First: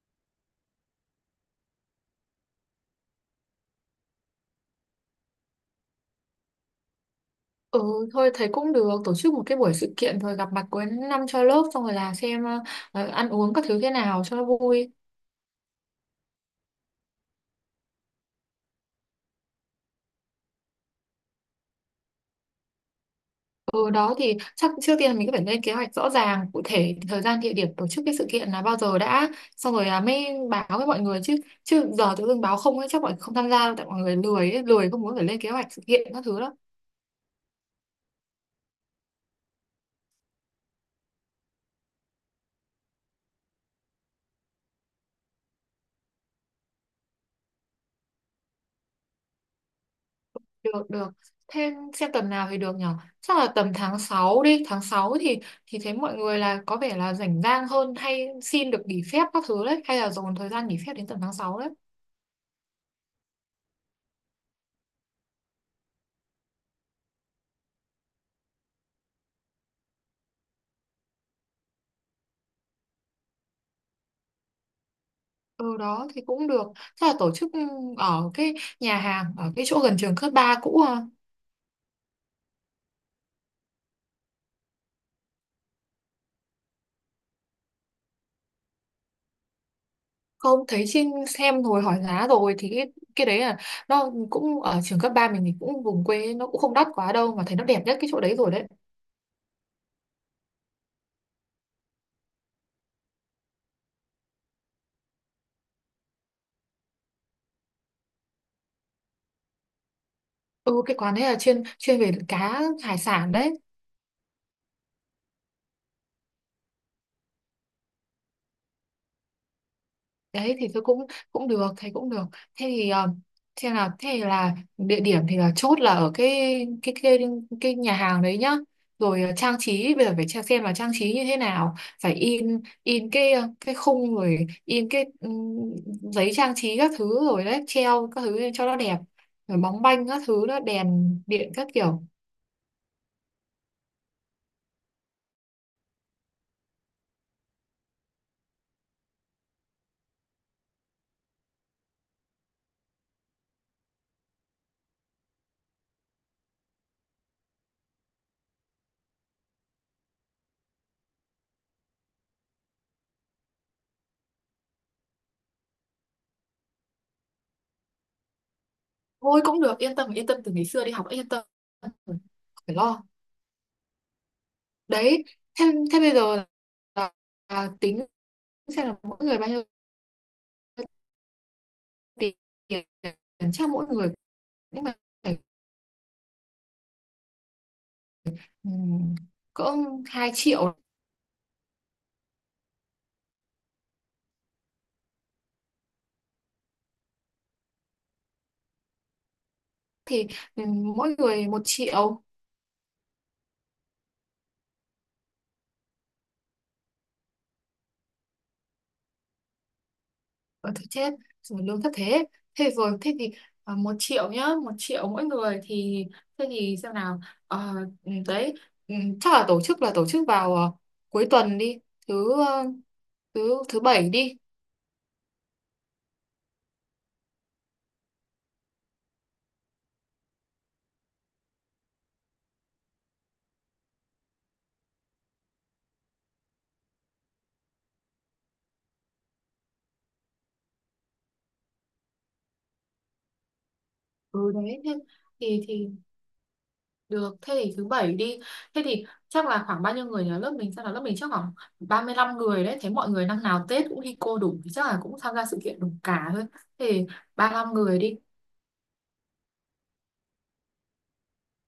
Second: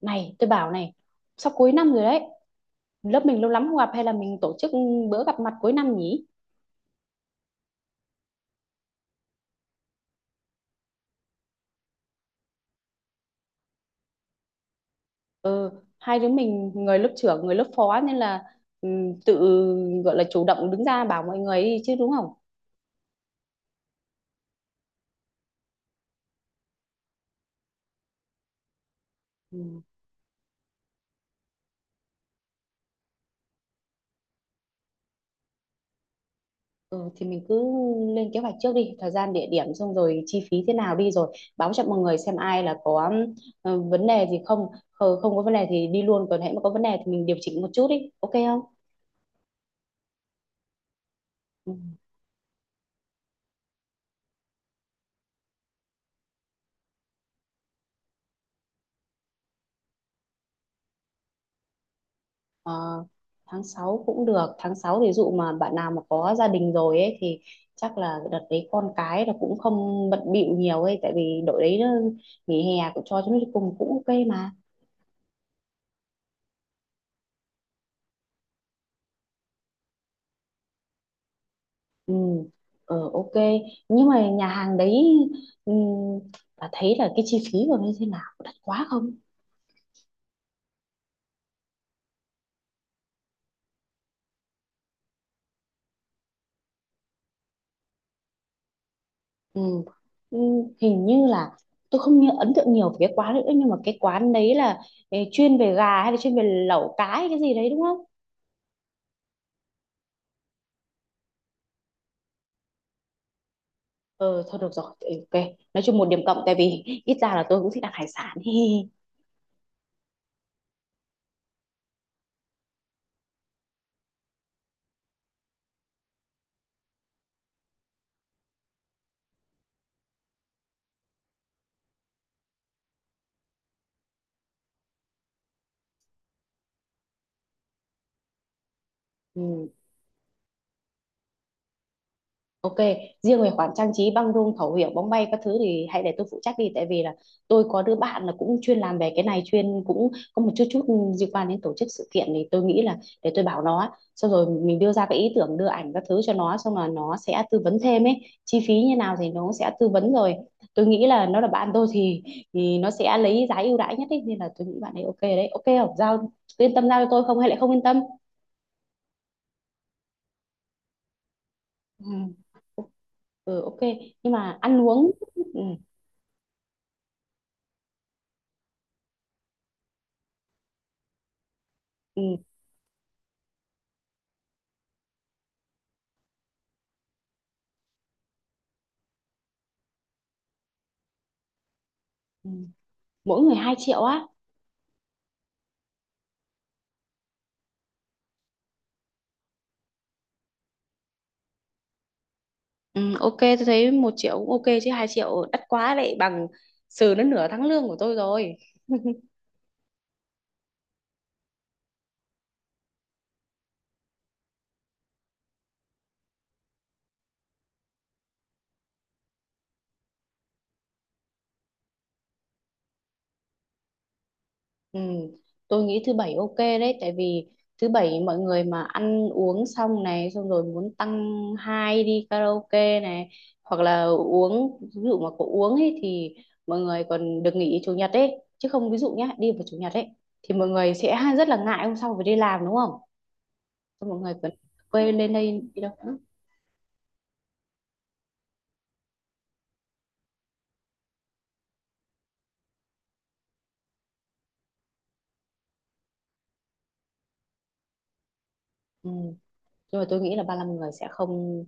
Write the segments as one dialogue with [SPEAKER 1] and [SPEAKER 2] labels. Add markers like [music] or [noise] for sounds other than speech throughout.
[SPEAKER 1] Này, tôi bảo này, sắp cuối năm rồi đấy. Lớp mình lâu lắm không gặp hay là mình tổ chức bữa gặp mặt cuối năm nhỉ?
[SPEAKER 2] Ừ, thôi thấy cũng được tổ chức một cái buổi sự kiện rồi gặp mặt cuối năm cho lớp xong rồi là xem ăn uống các thứ thế nào cho nó vui.
[SPEAKER 1] Ừ, hai đứa mình người lớp trưởng, người lớp phó nên là ừ, tự gọi là chủ động đứng ra bảo mọi người đi chứ đúng không?
[SPEAKER 2] Ừ đó thì chắc trước tiên mình cứ phải lên kế hoạch rõ ràng cụ thể thời gian địa điểm tổ chức cái sự kiện là bao giờ đã, xong
[SPEAKER 1] Ừ.
[SPEAKER 2] rồi là mới báo với mọi người chứ chứ giờ tự dưng báo không ấy chắc mọi người không tham gia đâu tại mọi người lười ấy, lười không muốn phải lên kế hoạch sự kiện các thứ đâu.
[SPEAKER 1] Ừ, thì mình cứ lên kế hoạch trước đi, thời gian, địa điểm xong rồi chi phí thế nào đi rồi báo cho mọi người xem ai là có ừ, vấn đề gì không? Ờ, không có vấn đề thì đi luôn còn hãy mà có vấn đề thì mình điều chỉnh một chút đi, ok không?
[SPEAKER 2] Được được,
[SPEAKER 1] Ừ.
[SPEAKER 2] thêm xem tuần nào thì được nhở. Chắc là tầm tháng 6 đi, tháng 6 thì thấy mọi người là có vẻ là rảnh rang hơn hay xin được nghỉ phép các thứ đấy, hay là dồn thời gian nghỉ phép đến tầm tháng 6 đấy.
[SPEAKER 1] Ờ, tháng 6 cũng được, tháng 6 thì dụ mà bạn nào mà có gia đình rồi ấy thì chắc là đợt đấy con cái là cũng không bận bịu nhiều ấy tại vì đội đấy nó nghỉ hè cũng cho chúng nó cùng cũng ok mà.
[SPEAKER 2] Ừ đó thì cũng được. Chắc là tổ chức ở cái nhà hàng ở cái chỗ gần trường cấp 3 cũ à.
[SPEAKER 1] Ừ, ờ ok. Nhưng mà nhà hàng đấy, ừ, bà thấy là cái chi phí của nó như thế nào? Có đắt quá không?
[SPEAKER 2] Không, thấy trên xem rồi hỏi giá rồi thì cái đấy là nó cũng ở trường cấp 3 mình thì cũng vùng quê nó cũng không đắt quá đâu, mà thấy nó đẹp nhất cái chỗ đấy rồi đấy.
[SPEAKER 1] Ừ. Ừ, hình như là tôi không nhớ ấn tượng nhiều về cái quán nữa nhưng mà cái quán đấy là ừ, chuyên về gà hay là chuyên về lẩu cá hay cái gì đấy đúng không?
[SPEAKER 2] Ừ, cái quán đấy là chuyên chuyên về cá hải sản đấy.
[SPEAKER 1] Ờ, thôi được rồi, ừ, ok. Nói chung một điểm cộng tại vì ít ra là tôi cũng thích ăn hải sản. [laughs] Hi.
[SPEAKER 2] Đấy thì tôi cũng cũng được, thấy cũng được, thế thì thế là địa điểm thì là chốt là ở cái cái cái nhà hàng đấy nhá. Rồi trang trí bây giờ phải xem là trang trí như thế nào, phải in cái cái khung rồi in cái giấy trang trí các thứ rồi đấy treo các thứ lên cho nó đẹp, rồi
[SPEAKER 1] Ừ.
[SPEAKER 2] bóng banh các thứ đó đèn điện các kiểu.
[SPEAKER 1] Ok, riêng về khoản trang trí băng rôn khẩu hiệu bóng bay các thứ thì hãy để tôi phụ trách đi tại vì là tôi có đứa bạn là cũng chuyên làm về cái này, chuyên cũng có một chút chút liên quan đến tổ chức sự kiện thì tôi nghĩ là để tôi bảo nó, xong rồi mình đưa ra cái ý tưởng đưa ảnh các thứ cho nó, xong là nó sẽ tư vấn thêm ấy. Chi phí như nào thì nó sẽ tư vấn rồi. Tôi nghĩ là nó là bạn tôi thì nó sẽ lấy giá ưu đãi nhất ấy, nên là tôi nghĩ bạn ấy ok đấy, ok không? Giao yên tâm giao cho tôi không hay lại không yên tâm?
[SPEAKER 2] Thôi cũng được, yên tâm yên tâm, từ ngày xưa đi học đã yên tâm rồi, không
[SPEAKER 1] Ừ,
[SPEAKER 2] phải lo.
[SPEAKER 1] ừ ok. Nhưng mà ăn uống,
[SPEAKER 2] Đấy
[SPEAKER 1] ừ,
[SPEAKER 2] thế thế bây giờ là là tính xem là mỗi người bao nhiêu tiền.
[SPEAKER 1] ừ.
[SPEAKER 2] Chắc mỗi người nhưng mà phải cỡ 2 triệu.
[SPEAKER 1] Ừ. Mỗi người 2 triệu á?
[SPEAKER 2] Thì mỗi người 1 triệu.
[SPEAKER 1] Ừ, ok tôi thấy 1 triệu cũng ok chứ 2 triệu đắt quá đấy, bằng sờ đến nửa tháng lương của tôi rồi.
[SPEAKER 2] Ở thôi chết rồi, lương thấp thế. Thế rồi thế thì 1 triệu nhá, 1 triệu mỗi người. Thì thế thì xem nào. Ờ, đấy, chắc là tổ chức vào cuối tuần đi, thứ thứ thứ bảy đi.
[SPEAKER 1] Ừ, tôi nghĩ thứ 7 ok đấy tại vì thứ 7 mọi người mà ăn uống xong này xong rồi muốn tăng hai đi karaoke này hoặc là uống, ví dụ mà có uống ấy thì mọi người còn được nghỉ chủ nhật ấy. Chứ không, ví dụ nhá, đi vào chủ nhật ấy thì mọi người sẽ [laughs] rất là ngại hôm sau phải đi làm đúng không? Xong mọi người
[SPEAKER 2] Ừ
[SPEAKER 1] còn
[SPEAKER 2] đấy thế
[SPEAKER 1] quên lên
[SPEAKER 2] thì
[SPEAKER 1] đây đi
[SPEAKER 2] thì
[SPEAKER 1] đâu nữa.
[SPEAKER 2] được, thế thì thứ bảy đi. Thế thì chắc là khoảng bao nhiêu người nhờ lớp mình? Sao là lớp mình chắc khoảng 35 người đấy. Thế mọi người năm nào Tết cũng đi cô đủ thì chắc là cũng tham gia sự kiện đủ cả thôi. Thế thì 35 người đi.
[SPEAKER 1] Ừ. Nhưng mà tôi nghĩ là 35 người sẽ không,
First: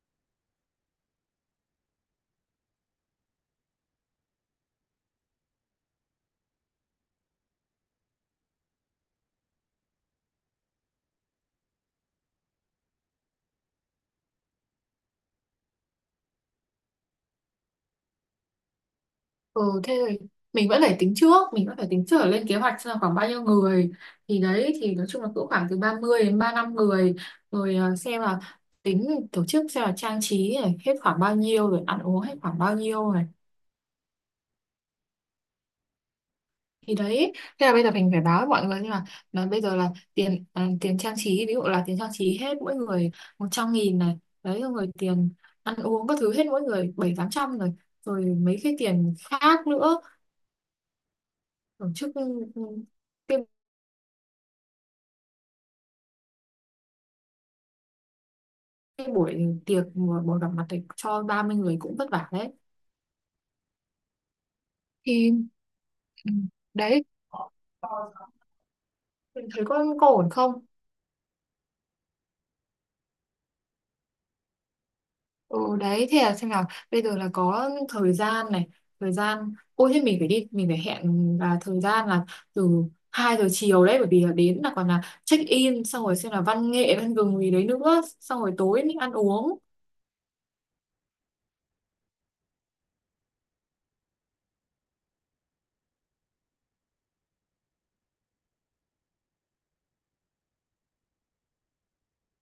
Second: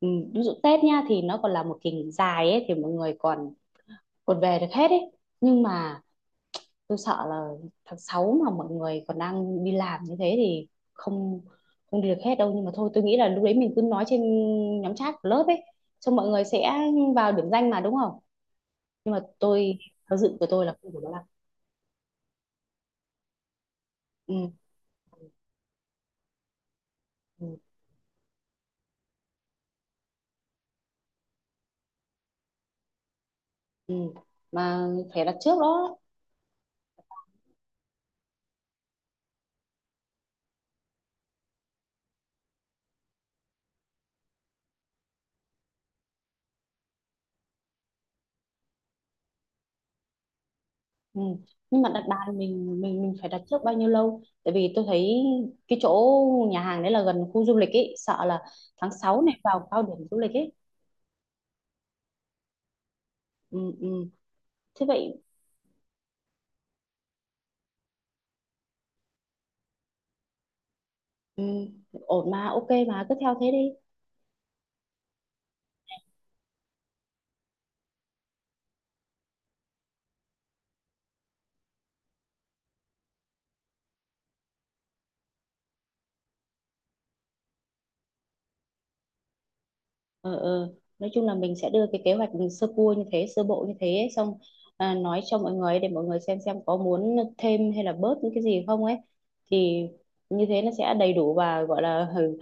[SPEAKER 1] ừ, ví dụ Tết nha thì nó còn là một kỳ nghỉ dài ấy thì mọi người còn còn về được hết ấy, nhưng mà tôi sợ là tháng 6 mà mọi người còn đang đi làm như thế thì không không đi được hết đâu. Nhưng mà thôi tôi nghĩ là lúc đấy mình cứ nói trên nhóm chat của lớp ấy, xong mọi người sẽ vào điểm danh mà đúng không? Nhưng mà tôi
[SPEAKER 2] Ừ, thế
[SPEAKER 1] theo
[SPEAKER 2] rồi
[SPEAKER 1] dự của tôi là không đủ đó là,
[SPEAKER 2] mình vẫn phải tính trước lên kế hoạch xem là khoảng bao nhiêu người. Thì
[SPEAKER 1] ừ,
[SPEAKER 2] đấy thì nói chung là cứ khoảng từ 30 đến 35 người.
[SPEAKER 1] ừ,
[SPEAKER 2] Rồi xem là tính tổ chức xem là trang trí này hết khoảng bao nhiêu rồi ăn uống hết khoảng bao nhiêu này.
[SPEAKER 1] ừ. Mà phải đặt trước đó.
[SPEAKER 2] Thì đấy thế là bây giờ mình phải báo với mọi người nhưng mà bây giờ là tiền à, tiền trang trí ví dụ là tiền trang trí hết mỗi người 100.000 này, đấy rồi người tiền ăn uống các thứ hết mỗi người bảy tám trăm rồi, rồi mấy cái tiền khác nữa.
[SPEAKER 1] Ừ. Nhưng
[SPEAKER 2] Tổ
[SPEAKER 1] mà đặt
[SPEAKER 2] chức
[SPEAKER 1] bàn mình phải
[SPEAKER 2] cái,
[SPEAKER 1] đặt trước bao nhiêu lâu? Tại vì tôi thấy cái chỗ nhà hàng đấy là gần khu du lịch ấy, sợ là tháng
[SPEAKER 2] cái
[SPEAKER 1] 6 này
[SPEAKER 2] buổi
[SPEAKER 1] vào cao
[SPEAKER 2] tiệc
[SPEAKER 1] điểm du
[SPEAKER 2] mà
[SPEAKER 1] lịch
[SPEAKER 2] buổi gặp
[SPEAKER 1] ấy.
[SPEAKER 2] mặt thì cho 30 người cũng vất vả đấy.
[SPEAKER 1] Ừ, ừ. Thế vậy,
[SPEAKER 2] Thì ừ, đấy mình thấy có ổn không.
[SPEAKER 1] ừ. Ổn mà, ok mà cứ theo thế đi.
[SPEAKER 2] Ừ đấy thế là xem nào, bây giờ là có thời gian này, thời gian ôi thế mình phải đi mình phải hẹn là thời gian là từ 2 giờ chiều đấy, bởi vì là đến là còn là check in xong rồi xem là văn nghệ văn gừng gì đấy nữa xong rồi tối mình ăn uống.
[SPEAKER 1] Ờ, ờ. Nói chung là mình sẽ đưa cái kế hoạch sơ cua như thế, sơ bộ như thế ấy, xong à, nói cho mọi người để mọi người xem có muốn thêm hay là bớt những cái gì không ấy. Thì như thế nó sẽ đầy đủ và gọi là, ừ,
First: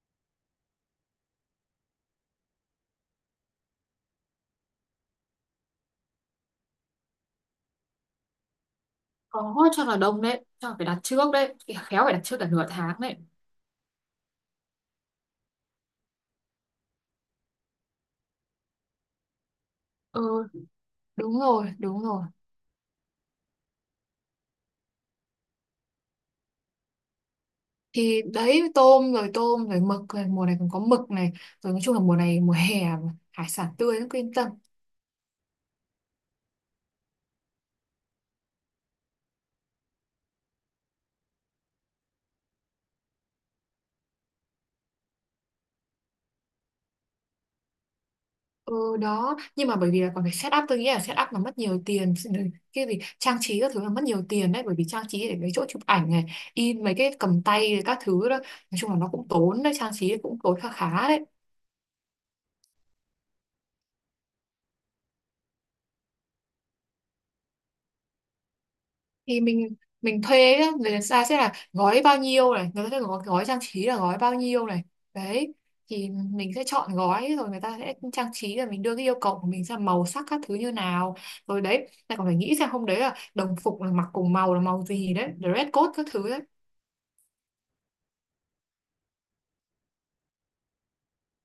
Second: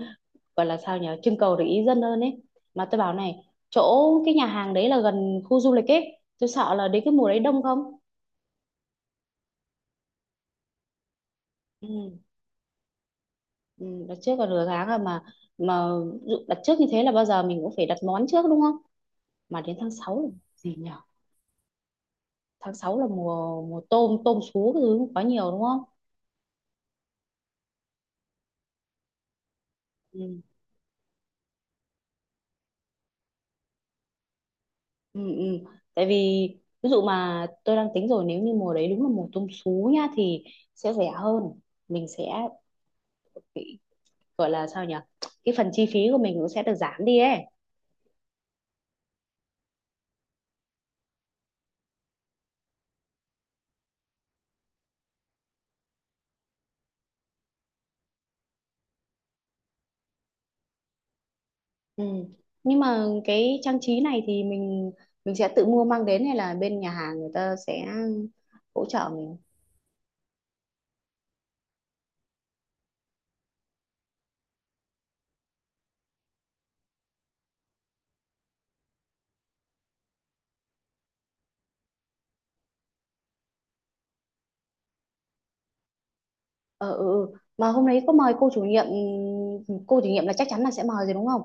[SPEAKER 1] gọi là sao nhỉ, trưng cầu để ý dân hơn ấy. Mà tôi bảo này, chỗ cái nhà hàng đấy là gần khu du lịch ấy, tôi sợ là đến cái mùa đấy đông không?
[SPEAKER 2] Có, chắc là đông đấy, chắc là phải đặt trước đấy, khéo phải
[SPEAKER 1] Ừ,
[SPEAKER 2] đặt trước cả nửa tháng đấy.
[SPEAKER 1] ừ, đặt trước còn nửa tháng rồi mà mà đặt trước như thế là bao giờ mình cũng phải đặt món trước đúng không? Mà đến tháng 6 là
[SPEAKER 2] Ừ
[SPEAKER 1] gì nhỉ,
[SPEAKER 2] đúng rồi đúng rồi,
[SPEAKER 1] tháng 6 là mùa mùa tôm tôm sú cái thứ quá nhiều đúng không?
[SPEAKER 2] thì đấy, tôm rồi mực rồi,
[SPEAKER 1] Ừ,
[SPEAKER 2] mùa này còn có mực này, rồi nói chung là mùa này mùa hè mà, hải sản tươi lắm, cứ yên tâm.
[SPEAKER 1] ừ, ừ. Tại vì ví dụ mà tôi đang tính rồi, nếu như mùa đấy đúng là mùa tôm sú nhá thì sẽ rẻ hơn. Mình sẽ gọi là sao nhỉ, cái phần chi phí của mình cũng sẽ được giảm đi ấy.
[SPEAKER 2] Ừ đó, nhưng mà bởi vì là còn phải set up, tôi nghĩ là set up nó mất nhiều tiền, cái gì trang trí các thứ là mất nhiều tiền đấy bởi vì trang trí để mấy chỗ chụp ảnh này, in mấy cái cầm tay các thứ đó, nói chung là nó cũng tốn đấy, trang trí cũng tốn khá khá đấy.
[SPEAKER 1] Ừ. Nhưng mà cái trang trí này thì mình sẽ tự mua mang đến hay là bên nhà hàng người ta sẽ hỗ trợ mình?
[SPEAKER 2] Thì mình thuê nhá, người ta sẽ là gói bao nhiêu này, người ta sẽ gói trang trí là gói bao nhiêu này đấy, thì mình sẽ chọn gói rồi người ta sẽ trang trí, rồi mình đưa cái yêu cầu của mình ra màu sắc các thứ như nào rồi đấy, lại còn phải nghĩ xem hôm đấy là đồng phục là mặc cùng màu là màu gì đấy, dress code các thứ đấy.
[SPEAKER 1] Ờ, ừ, ừ. Mà hôm đấy có mời cô chủ nhiệm, cô chủ nhiệm là chắc chắn là sẽ mời rồi đúng không?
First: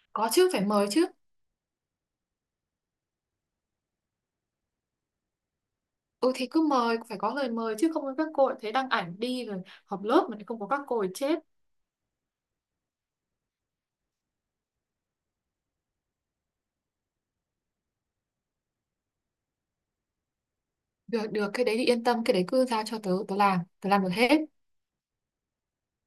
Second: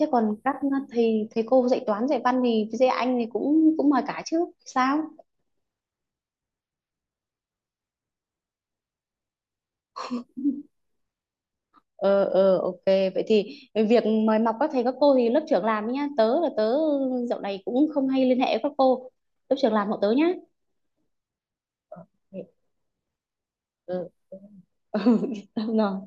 [SPEAKER 1] Thế
[SPEAKER 2] Có
[SPEAKER 1] còn
[SPEAKER 2] chứ,
[SPEAKER 1] các
[SPEAKER 2] phải mời chứ.
[SPEAKER 1] thầy thầy cô dạy toán dạy văn thì dạy Anh thì cũng cũng mời cả chứ sao?
[SPEAKER 2] Ừ thì cứ mời, phải có lời mời chứ không các cô lại thấy đăng ảnh đi rồi họp lớp mà lại không có các cô thì chết.
[SPEAKER 1] Ờ ờ ok, vậy thì việc mời mọc các thầy các cô thì lớp trưởng làm nhá. Tớ dạo này cũng không hay liên hệ với các cô, lớp trưởng làm hộ tớ nhá.
[SPEAKER 2] Được được, cái đấy thì
[SPEAKER 1] Ờ,
[SPEAKER 2] yên tâm, cái
[SPEAKER 1] ừ,
[SPEAKER 2] đấy cứ giao cho tớ, tớ làm
[SPEAKER 1] ừ.
[SPEAKER 2] được hết.
[SPEAKER 1] [laughs] Tao nói,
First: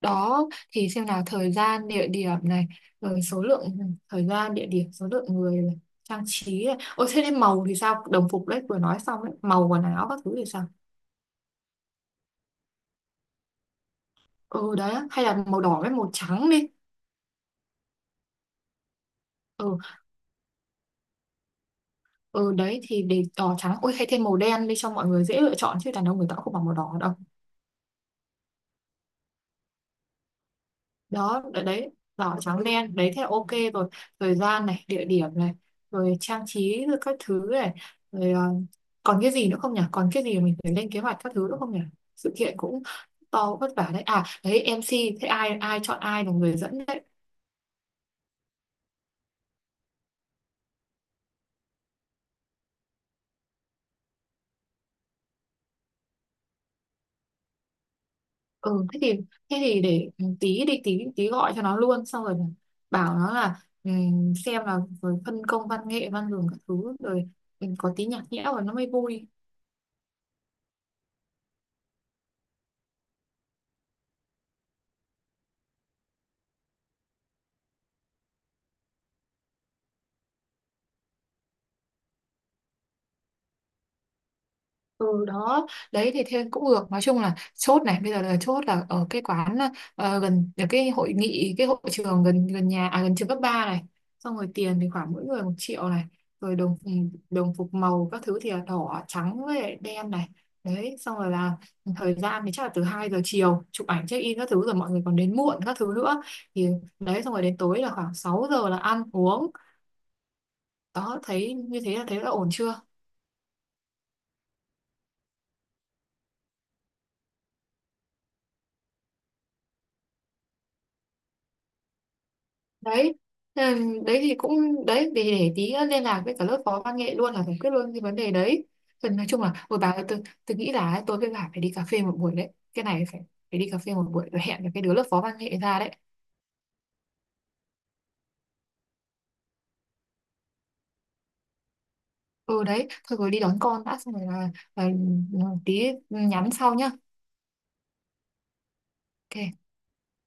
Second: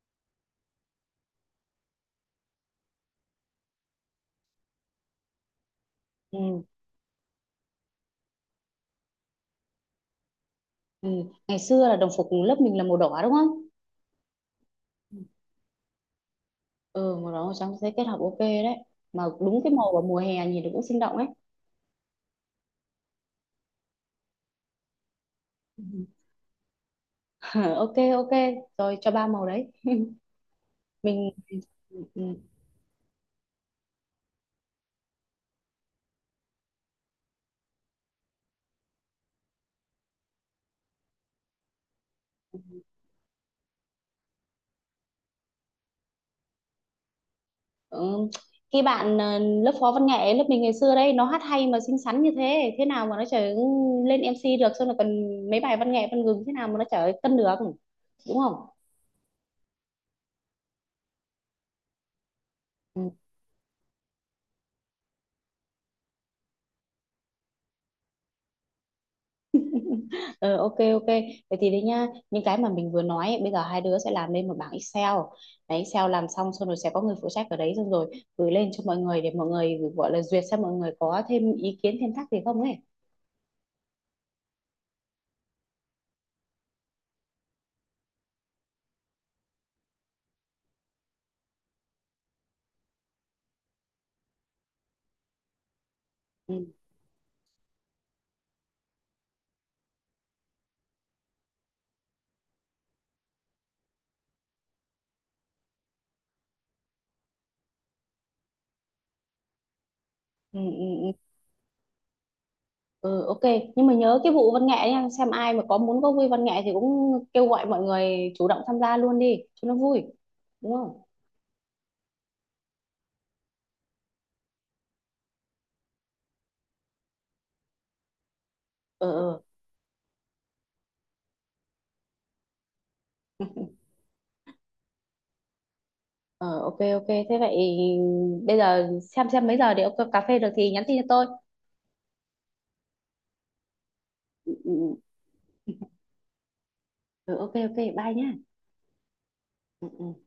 [SPEAKER 2] Đó thì xem nào, thời gian địa điểm này, rồi số lượng thời gian địa điểm số lượng người này, trang
[SPEAKER 1] ừ.
[SPEAKER 2] trí này. Ôi thế nên màu thì sao, đồng phục đấy vừa nói xong đấy, màu quần áo các thứ thì sao.
[SPEAKER 1] Ừ. Ngày xưa là đồng phục lớp mình là màu đỏ đúng không?
[SPEAKER 2] Ừ đấy hay là màu đỏ với màu trắng đi.
[SPEAKER 1] Ừ màu đỏ màu trắng sẽ kết hợp ok đấy, mà đúng cái
[SPEAKER 2] Ừ
[SPEAKER 1] màu vào mùa hè nhìn nó cũng sinh động ấy.
[SPEAKER 2] ừ, đấy thì để đỏ trắng, ôi hay thêm màu đen đi cho mọi người dễ lựa chọn,
[SPEAKER 1] Ừ.
[SPEAKER 2] chứ đàn ông người ta cũng không bằng màu đỏ đâu.
[SPEAKER 1] [laughs] ok ok rồi cho ba màu đấy mình,
[SPEAKER 2] Đó đấy, đấy,
[SPEAKER 1] ừ. Ừ.
[SPEAKER 2] đỏ trắng đen đấy thế là ok. Rồi thời gian này địa điểm này, rồi trang trí rồi các thứ này, rồi còn cái gì nữa không nhỉ, còn cái gì mình phải lên kế hoạch các thứ nữa không nhỉ, sự kiện cũng to vất vả đấy. À đấy, MC thế ai ai chọn ai là người dẫn đấy.
[SPEAKER 1] Ừ. Cái bạn ờ, lớp phó văn nghệ lớp mình ngày xưa đấy, nó hát hay mà xinh xắn, như thế thế nào mà nó trở lên MC được, xong là còn mấy bài văn nghệ văn gừng thế nào mà nó trở cân được đúng không?
[SPEAKER 2] Ừ thế thì để tí đi tí tí gọi cho nó luôn xong rồi
[SPEAKER 1] Ừ.
[SPEAKER 2] bảo nó là xem là rồi phân công văn nghệ văn đường các thứ rồi. Ừ, có tí nhạc nhẽo rồi nó mới vui.
[SPEAKER 1] Ờ, ok ok vậy thì đấy nhá, những cái mà mình vừa nói ấy, bây giờ hai đứa sẽ làm lên một bảng Excel. Đấy Excel làm xong xong rồi sẽ có người phụ trách ở đấy, xong rồi gửi lên cho mọi người để mọi người gọi là duyệt xem mọi người có thêm ý kiến thêm thắc gì không ấy.
[SPEAKER 2] Ừ đó, đấy thì thêm cũng được. Nói chung là chốt này, bây giờ là chốt là ở cái quán gần ở cái hội nghị, cái hội trường gần gần nhà, à, gần trường cấp 3 này. Xong rồi tiền thì khoảng mỗi người 1 triệu này. Rồi
[SPEAKER 1] Ừ,
[SPEAKER 2] đồng phục màu các thứ thì là đỏ, trắng với lại đen này. Đấy, xong rồi là thời gian thì chắc là từ 2 giờ chiều chụp ảnh check in các thứ rồi mọi người còn đến muộn các thứ nữa. Thì đấy xong rồi đến tối là khoảng 6 giờ là ăn uống.
[SPEAKER 1] ừ, ừ, ừ.
[SPEAKER 2] Đó, thấy như thế là thấy là ổn chưa?
[SPEAKER 1] Ừ, ok nhưng mà nhớ cái vụ văn nghệ nha, xem ai mà có muốn có vui văn nghệ thì cũng kêu gọi mọi người chủ động tham gia luôn đi cho nó vui đúng không?
[SPEAKER 2] Đấy thế là đấy thì cũng đấy, để tí liên lạc với cả lớp phó văn nghệ luôn là giải quyết luôn cái vấn đề đấy.
[SPEAKER 1] Ờ
[SPEAKER 2] Phần nói
[SPEAKER 1] ờ
[SPEAKER 2] chung là ôi bà ơi, tôi nghĩ là ấy, tôi với bà phải đi cà phê một buổi đấy, cái này phải phải đi cà phê một buổi rồi hẹn với cái đứa lớp phó văn nghệ ra đấy.
[SPEAKER 1] ờ, ok ok thế vậy bây giờ xem mấy giờ để ông cà phê được thì nhắn tin cho tôi.
[SPEAKER 2] Ừ đấy thôi, rồi đi đón con đã xong rồi
[SPEAKER 1] Ừ,
[SPEAKER 2] là,
[SPEAKER 1] ừ,
[SPEAKER 2] là tí nhắn sau nhá.
[SPEAKER 1] Ừ, ok ok bye nhá.
[SPEAKER 2] Ok.
[SPEAKER 1] Ừ, ừ.